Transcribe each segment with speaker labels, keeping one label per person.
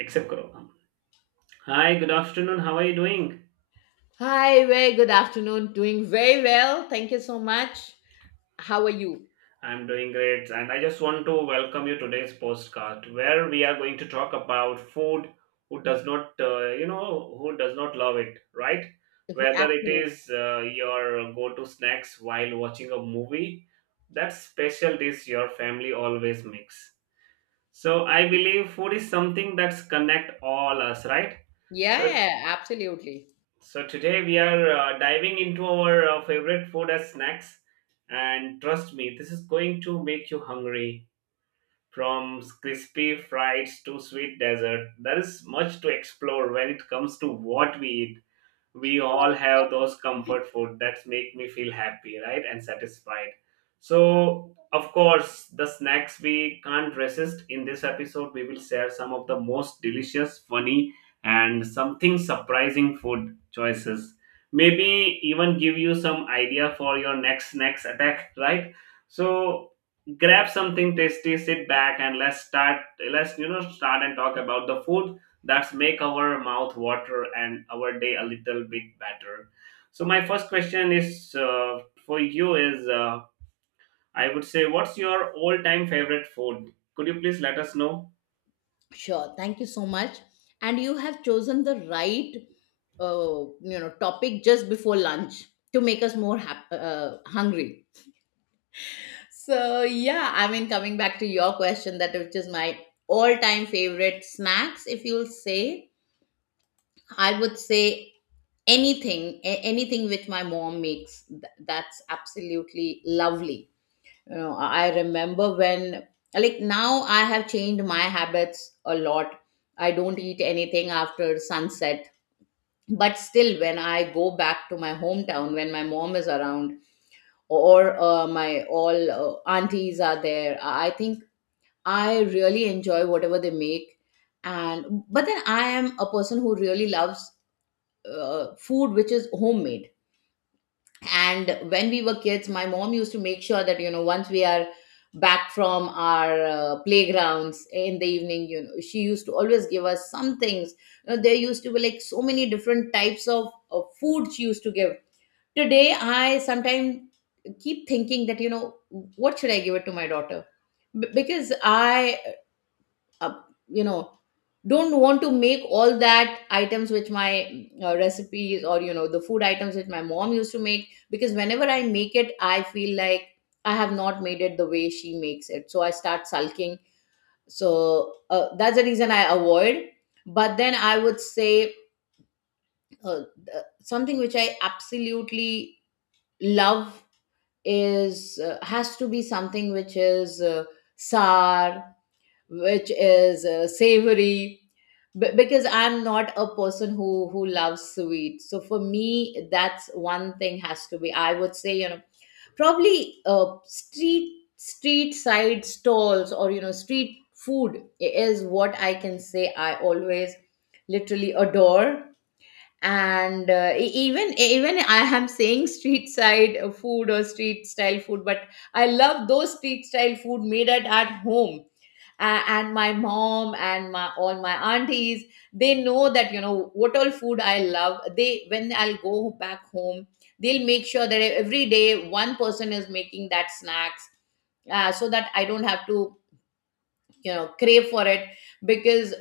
Speaker 1: Accept, Corona. Hi, good afternoon. How are you doing?
Speaker 2: Hi, very good afternoon. Doing very well. Thank you so much. How are you?
Speaker 1: I'm doing great, and I just want to welcome you today's postcard where we are going to talk about food. Who does not, who does not love it, right? Whether it
Speaker 2: Absolutely.
Speaker 1: is your go-to snacks while watching a movie, that special dish your family always makes. So I believe food is something that's connect all us, right? So
Speaker 2: Yeah, absolutely.
Speaker 1: So today we are diving into our favorite food as snacks, and trust me, this is going to make you hungry. From crispy fries to sweet dessert, there is much to explore when it comes to what we eat. We all
Speaker 2: Yeah.
Speaker 1: have those comfort food that make me feel happy, right, and satisfied. So of course the snacks we can't resist. In this episode we will share some of the most delicious, funny, and something surprising food choices, maybe even give you some idea for your next snacks attack, right? So grab something tasty, sit back, and let's start and talk about the food that's make our mouth water and our day a little bit better. So my first question is for you is I would say, what's your all time favorite food? Could you please let us know?
Speaker 2: Sure. Thank you so much. And you have chosen the right, topic just before lunch to make us more hungry. So yeah, I mean, coming back to your question, that which is my all-time favorite snacks, if you'll say, I would say anything which my mom makes that's absolutely lovely. You know, I remember when, like, now I have changed my habits a lot. I don't eat anything after sunset, but still when I go back to my hometown, when my mom is around, or my all aunties are there, I think I really enjoy whatever they make. And but then I am a person who really loves food which is homemade. And when we were kids, my mom used to make sure that, you know, once we are back from our playgrounds in the evening, you know, she used to always give us some things. You know, there used to be like so many different types of food she used to give. Today I sometimes keep thinking that, you know, what should I give it to my daughter, because I, uh, you know don't want to make all that items which my recipes, or you know, the food items which my mom used to make, because whenever I make it I feel like I have not made it the way she makes it, so I start sulking. So that's the reason I avoid. But then I would say, uh, something which I absolutely love is, has to be something which is sour, which is savory, because I'm not a person who loves sweet. So for me, that's one thing, has to be, I would say, you know, probably street side stalls, or you know, street food is what I can say I always literally adore. And even I am saying street side food or street style food, but I love those street style food made at home. A and my mom and my aunties, they know that, you know, what all food I love. They, when I'll go back home, they'll make sure that every day one person is making that snacks, so that I don't have to, you know, crave for it. Because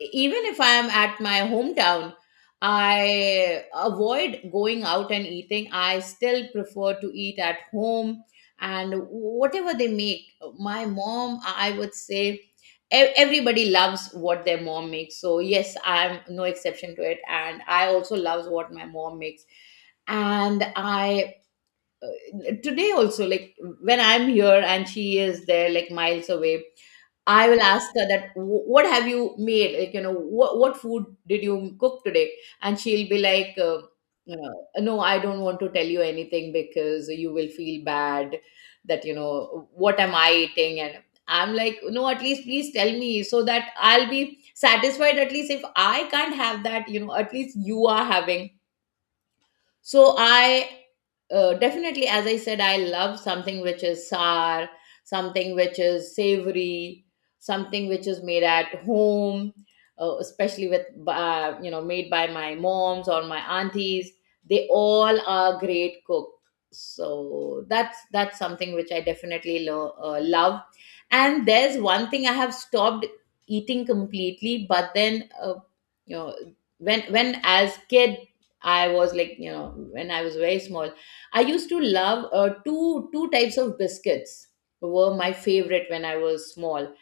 Speaker 2: even if I am at my hometown, I avoid going out and eating. I still prefer to eat at home and whatever they make. My mom, I would say, everybody loves what their mom makes. So yes, I'm no exception to it, and I also loves what my mom makes. And I, uh, today also, like when I'm here and she is there, like miles away, I will ask her that, What have you made, like you know, what food did you cook today?" And she'll be like, you know, "No, I don't want to tell you anything, because you will feel bad, that you know, what am I eating." And I'm like, "No, at least please tell me, so that I'll be satisfied. At least if I can't have that, you know, at least you are having." So I, definitely, as I said, I love something which is sour, something which is savory, something which is made at home, especially with, made by my moms or my aunties. They all are great cooks. So that's something which I definitely love. And there's one thing I have stopped eating completely, but then, you know when as kid I was like, you know, when I was very small, I used to love two types of biscuits were my favorite when I was small.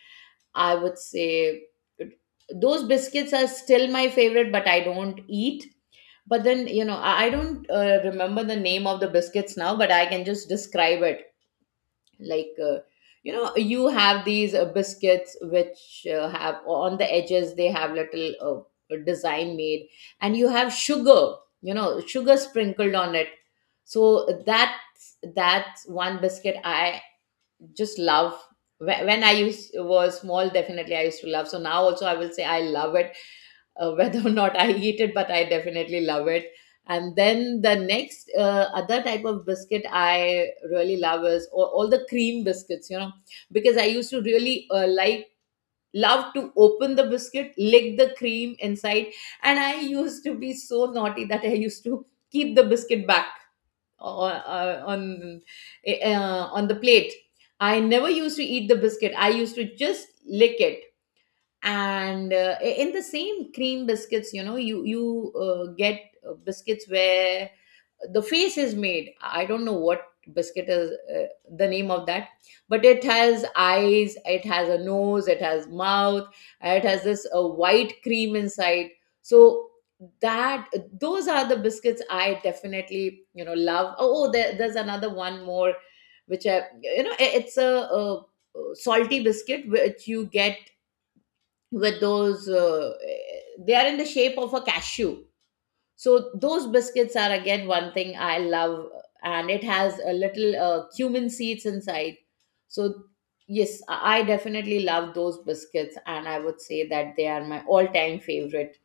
Speaker 2: I would say those biscuits are still my favorite, but I don't eat. But then, you know, I don't remember the name of the biscuits now, but I can just describe it like, you have these biscuits which have on the edges, they have little design made, and you have sugar, you know, sugar sprinkled on it. So that's one biscuit I just love. Wh- when I used was small, definitely I used to love. So now also I will say I love it, whether or not I eat it, but I definitely love it. And then the next other type of biscuit I really love is all the cream biscuits, you know, because I used to really, love to open the biscuit, lick the cream inside. And I used to be so naughty that I used to keep the biscuit back, uh, on on the plate. I never used to eat the biscuit. I used to just lick it. And in the same cream biscuits, you know, you get biscuits where the face is made. I don't know what biscuit is, the name of that, but it has eyes, it has a nose, it has mouth, it has this white cream inside. So that, those are the biscuits I definitely, you know, love. Oh, oh, there's another one more which I, you know, it's a, salty biscuit which you get, with those they are in the shape of a cashew. So those biscuits are again one thing I love, and it has a little cumin seeds inside. So yes, I definitely love those biscuits, and I would say that they are my all-time favorite.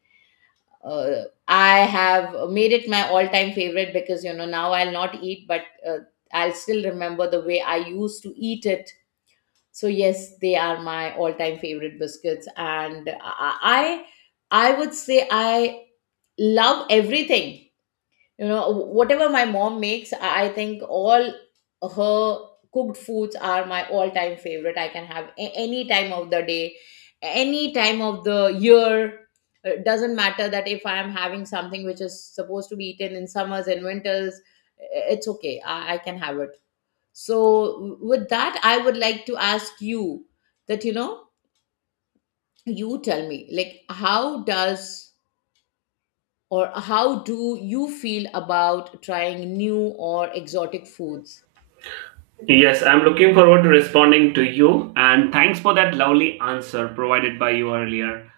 Speaker 2: I have made it my all-time favorite because, you know, now I'll not eat, but I'll still remember the way I used to eat it. So yes, they are my all-time favorite biscuits, and I would say I love everything, you know, whatever my mom makes. I think all her cooked foods are my all time favorite. I can have any time of the day, any time of the year. It doesn't matter that if I am having something which is supposed to be eaten in summers and winters, it's okay, I can have it. So with that, I would like to ask you that, you know, you tell me, like, how does, or how do you feel about trying new or exotic foods?
Speaker 1: Yes, I'm looking forward to responding to you. And thanks for that lovely answer provided by you earlier.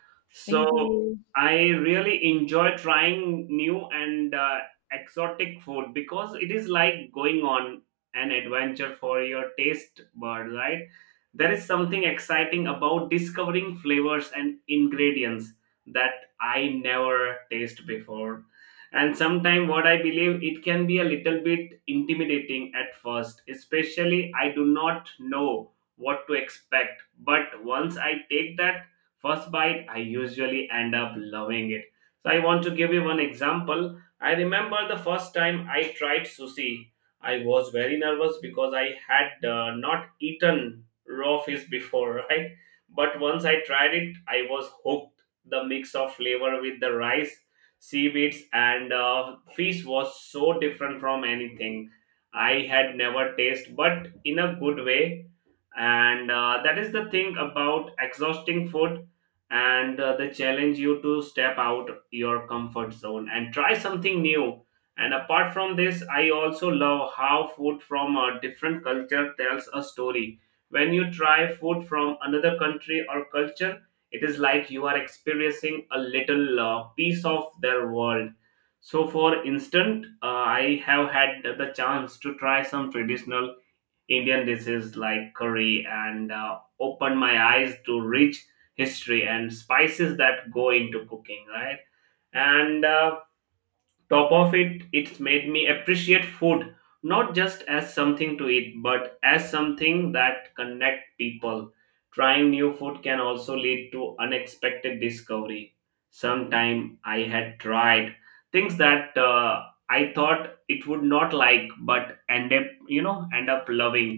Speaker 2: Thank
Speaker 1: So,
Speaker 2: you.
Speaker 1: I really enjoy trying new and exotic food because it is like going on an adventure for your taste bud, right? There is something exciting about discovering flavors and ingredients that I never taste before, and sometimes what I believe it can be a little bit intimidating at first, especially I do not know what to expect. But once I take that first bite, I usually end up loving it. So I want to give you one example. I remember the first time I tried sushi, I was very nervous because I had not eaten raw fish before right. But once I tried it, I was hooked. The mix of flavor with the rice, seaweeds, and fish was so different from anything I had never tasted, but in a good way. And that is the thing about exhausting food and the challenge you to step out your comfort zone and try something new. And apart from this, I also love how food from a different culture tells a story. When you try food from another country or culture, it is like you are experiencing a little piece of their world. So for instance, I have had the chance to try some traditional Indian dishes like curry and opened my eyes to rich history and spices that go into cooking, right? And top of it, it's made me appreciate food not just as something to eat but as something that connect people. Trying new food can also lead to unexpected discovery. Sometime I had tried things that I thought it would not like but end up, end up loving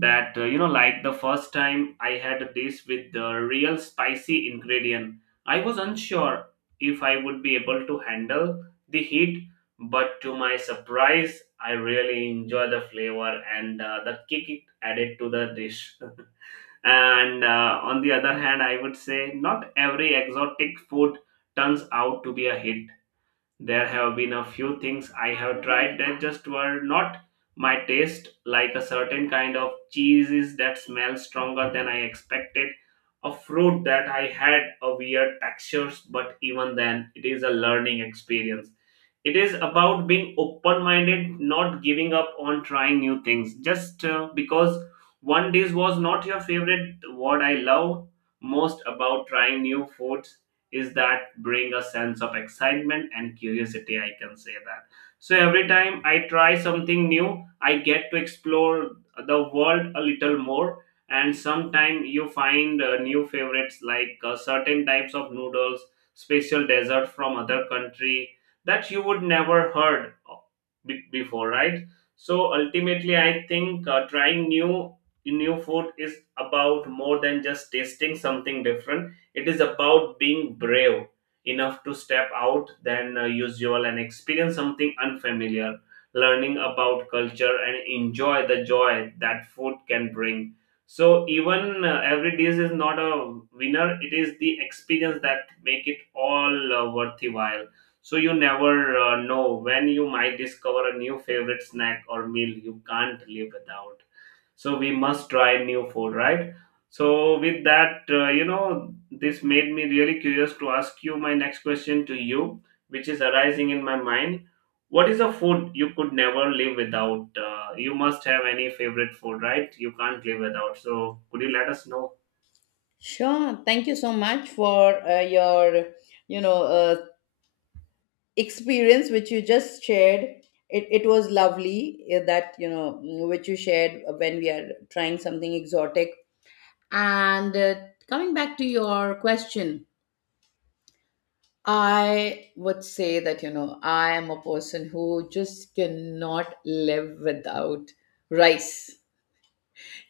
Speaker 1: that. Like the first time I had this with the real spicy ingredient, I was unsure if I would be able to handle the heat, but to my surprise, I really enjoy the flavor and the kick it added to the dish. And on the other hand, I would say not every exotic food turns out to be a hit. There have been a few things I have tried that just were not my taste, like a certain kind of cheeses that smell stronger than I expected, a fruit that I had a weird textures, but even then, it is a learning experience. It is about being open minded, not giving up on trying new things just because one dish was not your favorite. What I love most about trying new foods is that bring a sense of excitement and curiosity, I can say that. So every time I try something new, I get to explore the world a little more. And sometimes you find new favorites like certain types of noodles, special dessert from other country that you would never heard before, right? So ultimately I think trying new food is about more than just tasting something different. It is about being brave enough to step out than usual and experience something unfamiliar, learning about culture and enjoy the joy that food can bring. So even every dish is not a winner, it is the experience that make it all worthwhile. So you never know when you might discover a new favorite snack or meal you can't live without. So we must try new food, right? So with that, this made me really curious to ask you my next question to you, which is arising in my mind. What is a food you could never live without? You must have any favorite food, right? You can't live without. So could you let us know?
Speaker 2: Sure. Thank you so much for your, you know, experience which you just shared. It was lovely that, you know, mm, which you shared when we are trying something exotic. And coming back to your question, I would say that, you know, I am a person who just cannot live without rice.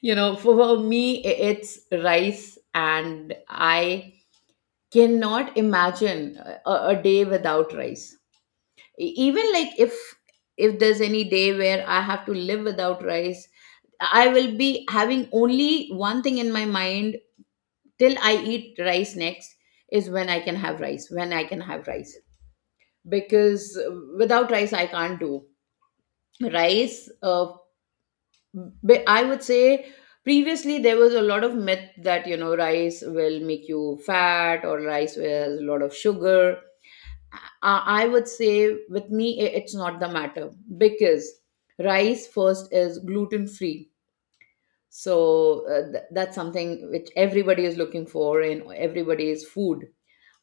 Speaker 2: You know, for me, it's rice, and I cannot imagine a day without rice. Even like, if there's any day where I have to live without rice, I will be having only one thing in my mind till I eat rice next, is when I can have rice, when I can have rice. Because without rice, I can't do. Rice, but I would say, previously there was a lot of myth that, you know, rice will make you fat, or rice has a lot of sugar. I would say with me, it's not the matter, because rice first is gluten free. So that's something which everybody is looking for in everybody's food.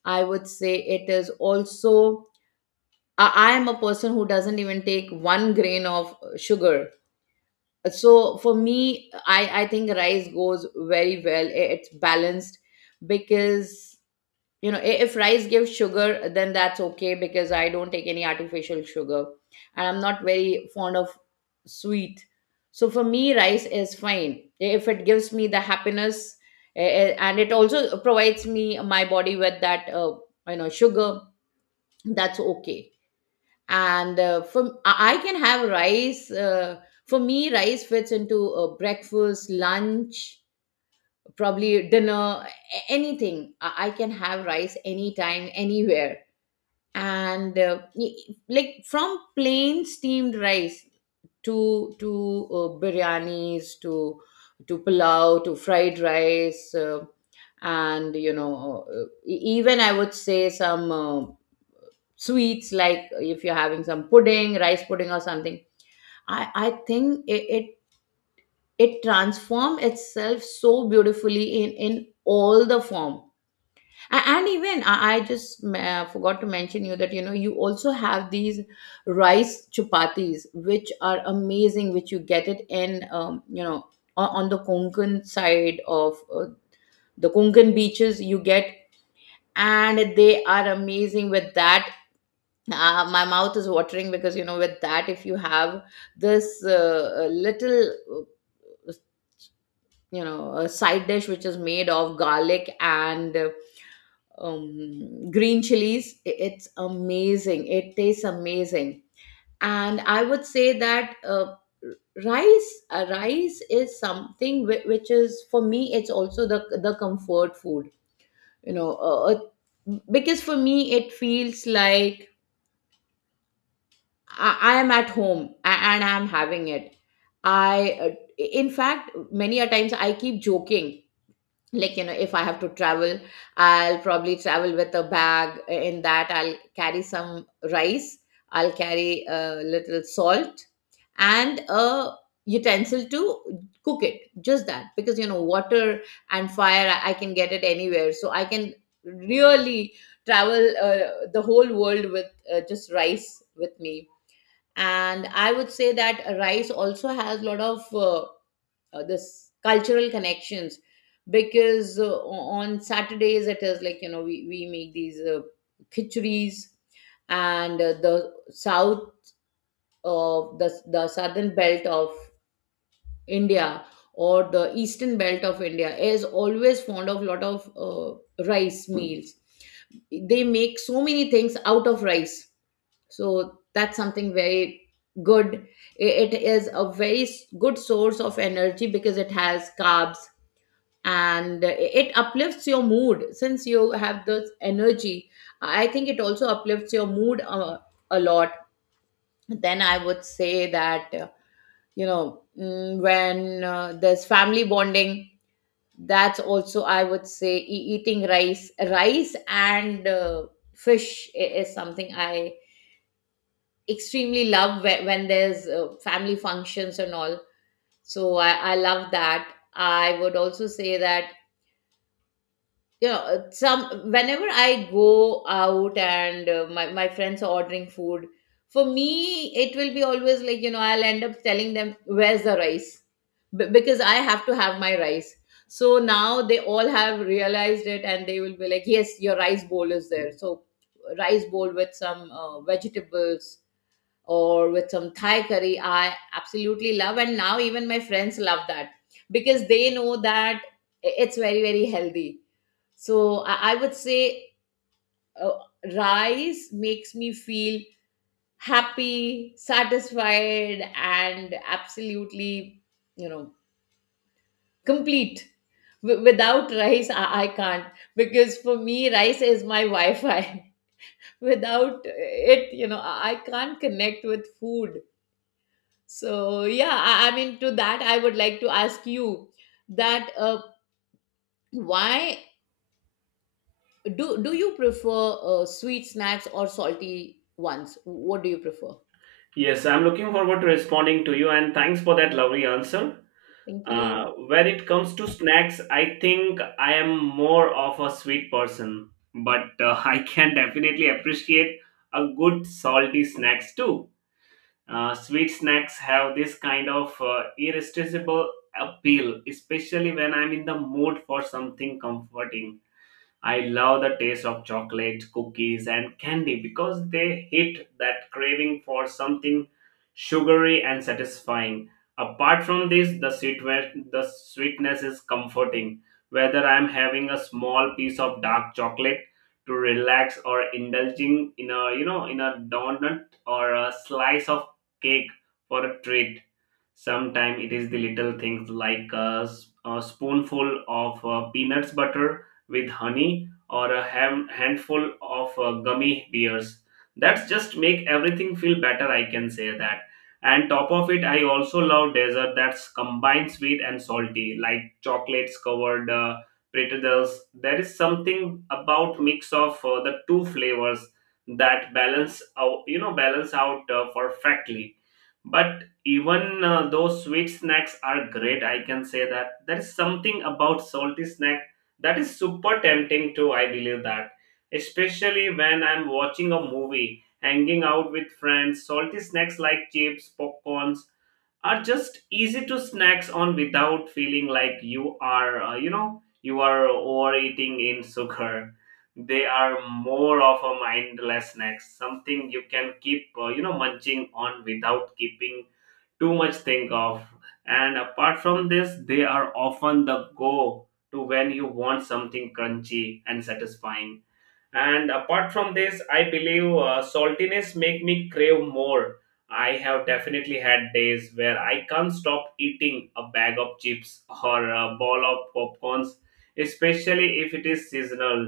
Speaker 2: I would say it is also, I am a person who doesn't even take one grain of sugar. So for me, I think rice goes very well. It's balanced, because, you know, if rice gives sugar, then that's okay, because I don't take any artificial sugar. And I'm not very fond of sweet. So for me, rice is fine if it gives me the happiness, and it also provides me my body with that, sugar. That's okay. And for I can have rice. For me, rice fits into breakfast, lunch, probably dinner, a- anything. I can have rice anytime, anywhere. And like from plain steamed rice to biryanis, to pulao, to fried rice. And you know, even I would say some sweets, like if you're having some pudding, rice pudding or something. I think it transformed itself so beautifully in all the form. And even I just forgot to mention you that you know you also have these rice chapatis which are amazing, which you get it in, you know, on the Konkan side of the Konkan beaches, you get. And they are amazing with that. My mouth is watering, because you know, with that if you have this little, a side dish which is made of garlic and green chilies. It's amazing, it tastes amazing. And I would say that rice is something which is, for me it's also the comfort food, you know. Because for me, it feels like I am at home and I'm having it. I In fact, many a times I keep joking, like, you know, if I have to travel, I'll probably travel with a bag, in that I'll carry some rice, I'll carry a little salt and a utensil to cook it. Just that, because you know, water and fire, I can get it anywhere, so I can really travel the whole world with just rice with me. And I would say that rice also has a lot of this cultural connections, because on Saturdays it is like, you know, we make these khichuris. And the southern belt of India, or the eastern belt of India, is always fond of lot of rice meals. They make so many things out of rice, so that's something very good. It is a very good source of energy because it has carbs, and it uplifts your mood. Since you have this energy, I think it also uplifts your mood a lot. Then I would say that, you know, when there's family bonding, that's also, I would say, eating rice and fish is something I extremely love, when there's family functions and all. So I love that. I would also say that, you know, some whenever I go out and my friends are ordering food, for me it will be always like, you know, I'll end up telling them, where's the rice? Because I have to have my rice. So now they all have realized it, and they will be like, yes, your rice bowl is there. So rice bowl with some vegetables or with some Thai curry, I absolutely love, and now even my friends love that, because they know that it's very very healthy. So I would say uh, rice makes me feel happy, satisfied, and absolutely, you know, complete. Without rice, I can't, because for me, rice is my Wi Fi. Without it, you know, I can't connect with food. So, yeah, I mean, to that, I would like to ask you that, why do you prefer sweet snacks or salty ones? What do you prefer?
Speaker 1: Yes, I'm looking forward to responding to you, and thanks for that lovely answer.
Speaker 2: Thank you.
Speaker 1: When it comes to snacks, I think I am more of a sweet person, but I can definitely appreciate a good salty snacks too. Sweet snacks have this kind of irresistible appeal, especially when I'm in the mood for something comforting. I love the taste of chocolate, cookies, and candy because they hit that craving for something sugary and satisfying. Apart from this, the sweetness is comforting. Whether I'm having a small piece of dark chocolate to relax or indulging in a, in a donut or a slice of cake for a treat, sometimes it is the little things like a spoonful of peanuts butter with honey or a handful of gummy bears. That's just make everything feel better, I can say that. And top of it, I also love dessert that's combined sweet and salty, like chocolates covered pretzels. There is something about mix of the two flavors that balance out, balance out perfectly. But even though sweet snacks are great, I can say that there is something about salty snack that is super tempting too, I believe that. Especially when I'm watching a movie, hanging out with friends, salty snacks like chips, popcorns are just easy to snacks on without feeling like you are you are overeating in sugar. They are more of a mindless snacks, something you can keep munching on without keeping too much think of. And apart from this, they are often the go to when you want something crunchy and satisfying. And apart from this, I believe saltiness make me crave more. I have definitely had days where I can't stop eating a bag of chips or a ball of popcorns, especially if it is seasonal,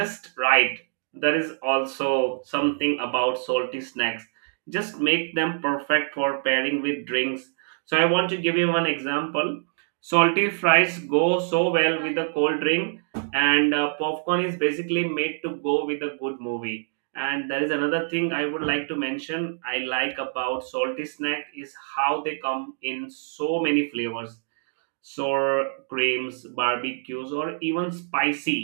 Speaker 1: just right. There is also something about salty snacks just make them perfect for pairing with drinks. So I want to give you one example. Salty fries go so well with a cold drink, and popcorn is basically made to go with a good movie. And there is another thing I would like to mention I like about salty snack is how they come in so many flavors, sour creams, barbecues, or even spicy.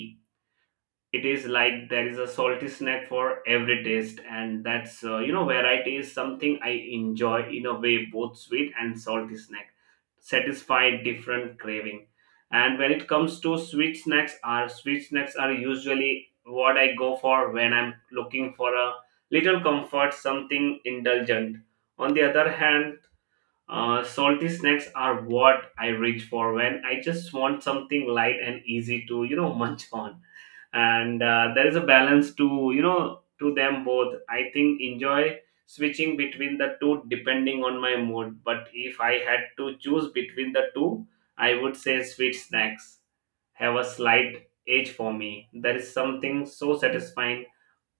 Speaker 1: It is like there is a salty snack for every taste, and that's variety is something I enjoy. In a way, both sweet and salty snack satisfy different craving. And when it comes to sweet snacks, are sweet snacks are usually what I go for when I'm looking for a little comfort, something indulgent. On the other hand, salty snacks are what I reach for when I just want something light and easy to, munch on. And there is a balance to, to them both. I think enjoy switching between the two depending on my mood. But if I had to choose between the two, I would say sweet snacks have a slight edge for me. There is something so satisfying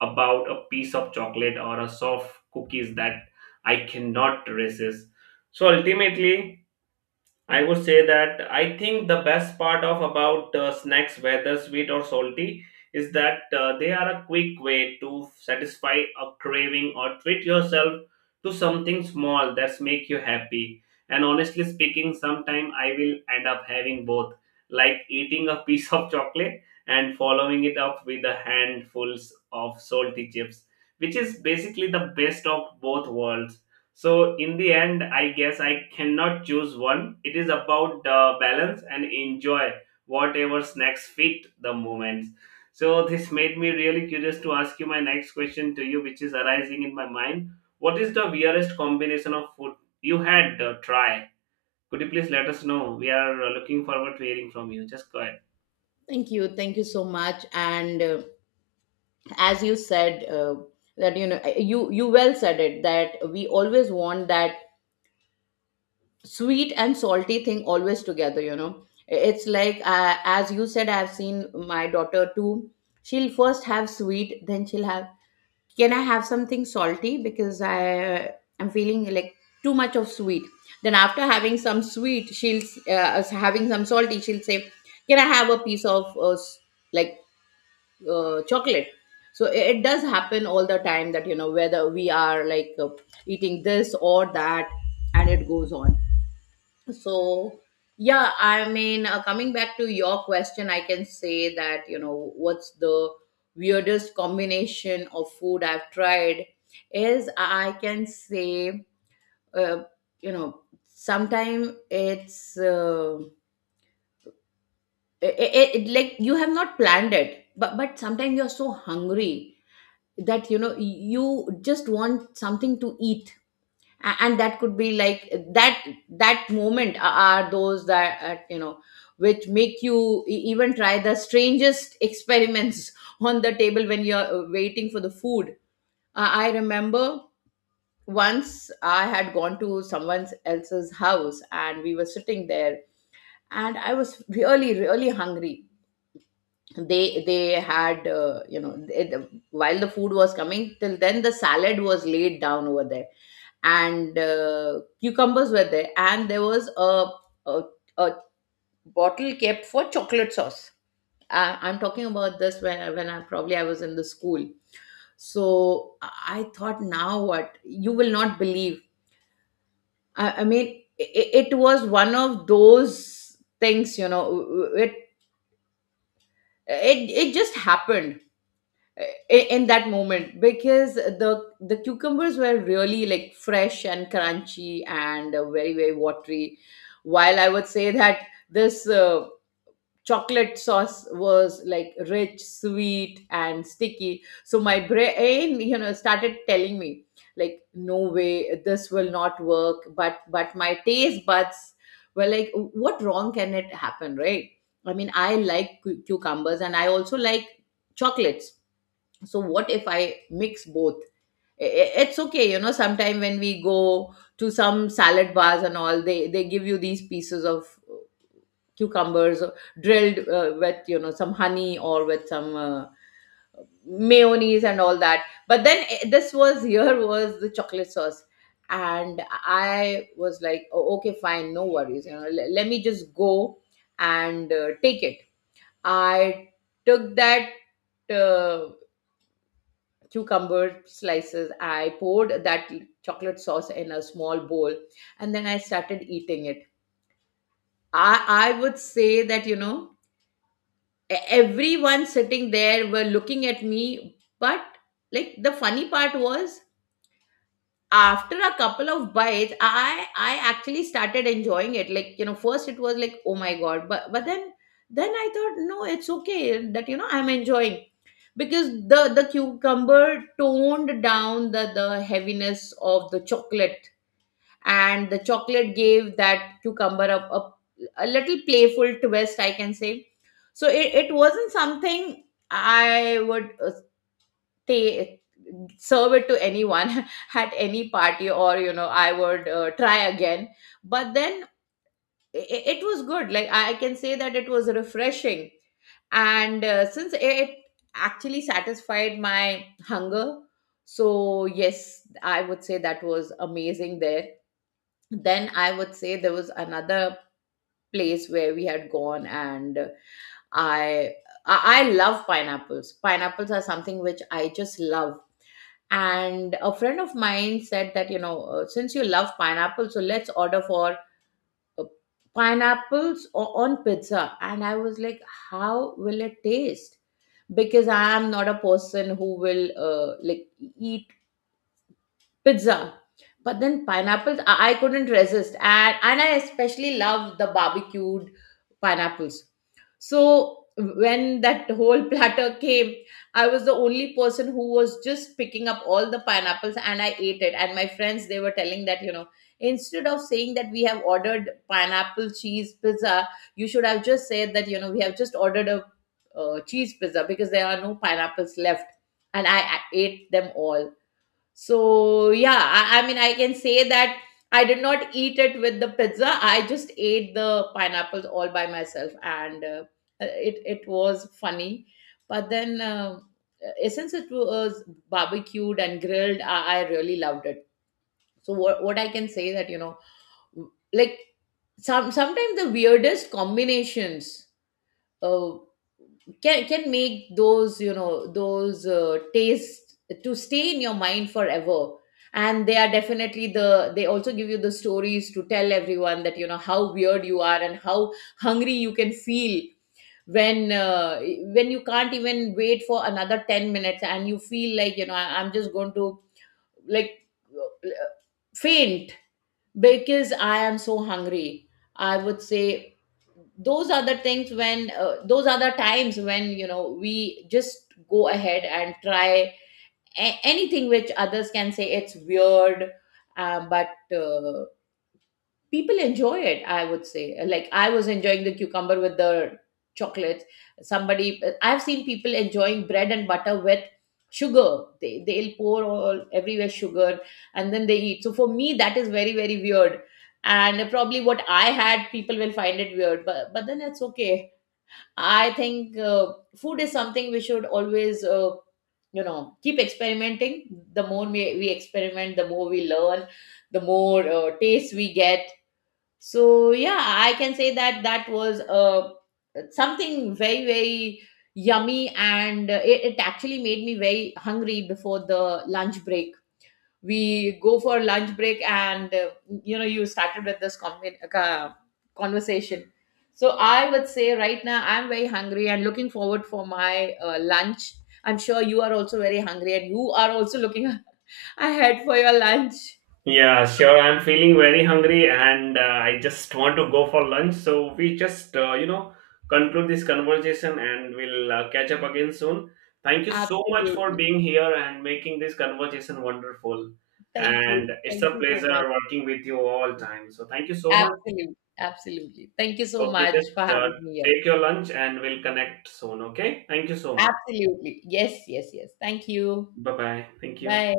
Speaker 1: about a piece of chocolate or a soft cookies that I cannot resist. So ultimately, I would say that I think the best part of about snacks, whether sweet or salty, is that they are a quick way to satisfy a craving or treat yourself to something small that's make you happy. And honestly speaking, sometime I will end up having both, like eating a piece of chocolate and following it up with a handfuls of salty chips, which is basically the best of both worlds. So in the end, I guess I cannot choose one. It is about the balance and enjoy whatever snacks fit the moments. So this made me really curious to ask you my next question to you, which is arising in my mind. What is the weirdest combination of food you had try? Could you please let us know? We are looking forward to hearing from you. Just go ahead.
Speaker 2: Thank you, thank you so much. And as you said, that you know, you well said it that we always want that sweet and salty thing always together. You know, it's like, as you said, I've seen my daughter too. She'll first have sweet, then she'll have, can I have something salty, because I, I'm feeling like too much of sweet. Then after having some sweet, she'll having some salty. She'll say, "Can I have a piece of like chocolate?" So it does happen all the time, that you know, whether we are like eating this or that, and it goes on. So, yeah, I mean, coming back to your question, I can say that, you know, what's the weirdest combination of food I've tried is, I can say, uh, you know sometimes it's it, it, it like you have not planned it, but sometimes you're so hungry that you know you just want something to eat. And that could be like that, that moment are those that, which make you even try the strangest experiments on the table when you're waiting for the food. I remember once I had gone to someone else's house, and we were sitting there, and I was really really hungry. They had, while the food was coming, till then the salad was laid down over there, and cucumbers were there, and there was a, a bottle kept for chocolate sauce. I, I'm talking about this when I probably I was in the school. So I thought, now what you will not believe, I mean, it was one of those things, you know. It just happened in that moment. Because the cucumbers were really like fresh and crunchy and very very watery, while I would say that this chocolate sauce was like rich, sweet and sticky. So my brain, you know, started telling me like, no way, this will not work. But my taste buds were like, what wrong can it happen, right? I mean, I like cucumbers and I also like chocolates, so what if I mix both? It's okay, you know, sometime when we go to some salad bars and all, they give you these pieces of cucumbers drilled with, you know, some honey or with some mayonnaise and all that. But then this was, here was the chocolate sauce, and I was like, oh, okay, fine, no worries, you know, let me just go and take it. I took that uh, cucumber slices. I poured that chocolate sauce in a small bowl, and then I started eating it. I, I would say that, you know, everyone sitting there were looking at me. But like, the funny part was, after a couple of bites, I actually started enjoying it. Like, you know, first it was like, oh my god, but then I thought, no, it's okay, that, you know, I'm enjoying. Because the cucumber toned down the heaviness of the chocolate, and the chocolate gave that cucumber a little playful twist, I can say. So it wasn't something I would, they serve it to anyone at any party, or you know, I would try again. But then, it was good, like I can say that it was refreshing, and since it actually satisfied my hunger. So yes, I would say that was amazing there. Then I would say there was another place where we had gone, and I I love pineapples. Pineapples are something which I just love. And a friend of mine said that, you know, since you love pineapple, so let's order for uh, pineapples on pizza. And I was like, how will it taste? Because I am not a person who will eat pizza. But then pineapples, I couldn't resist. And I especially love the barbecued pineapples. So when that whole platter came, I was the only person who was just picking up all the pineapples, and I ate it. And my friends, they were telling that, you know, instead of saying that we have ordered pineapple cheese pizza, you should have just said that, you know, we have just ordered a cheese pizza because there are no pineapples left. And I ate them all. So yeah, I mean, I can say that I did not eat it with the pizza. I just ate the pineapples all by myself, and it was funny. But then, since it was barbecued and grilled, I really loved it. So what I can say that, you know, like, sometimes the weirdest combinations Uh, can make those, you know, those tastes to stay in your mind forever. And they are definitely the, they also give you the stories to tell everyone that, you know, how weird you are and how hungry you can feel when uh, when you can't even wait for another 10 minutes and you feel like, you know, I'm just going to like, uh, faint, because I am so hungry. I would say those are the things when, those are the times when, you know, we just go ahead and try anything which others can say it's weird, but uh, people enjoy it. I would say, like, I was enjoying the cucumber with the chocolates. Somebody, I've seen people enjoying bread and butter with sugar. They'll pour all everywhere sugar and then they eat. So for me, that is very very weird. And probably what I had, people will find it weird, but then it's okay. I think food is something we should always, you know, keep experimenting. The more we experiment, the more we learn, the more taste we get. So yeah, I can say that that was something very very yummy, and it actually made me very hungry before the lunch break. We go for lunch break, and you know, you started with this conversation. So I would say right now I'm very hungry and looking forward for my lunch. I'm sure you are also very hungry and you are also looking ahead for your lunch.
Speaker 1: Yeah, sure. I'm feeling very hungry and I just want to go for lunch. So we just, conclude this conversation and we'll catch up again soon. Thank you so much for
Speaker 2: Absolutely.
Speaker 1: being here and making this conversation wonderful.
Speaker 2: Thank you,
Speaker 1: And it's
Speaker 2: thank
Speaker 1: a
Speaker 2: you so much.
Speaker 1: pleasure working with you all time. So thank you so much.
Speaker 2: Absolutely, absolutely. Thank you so
Speaker 1: Okay,
Speaker 2: much for
Speaker 1: just
Speaker 2: having me here.
Speaker 1: take your lunch and we'll connect soon. Okay. Thank you so much.
Speaker 2: Absolutely. Yes, yes, yes. Thank you.
Speaker 1: Bye bye. Thank you.
Speaker 2: Bye.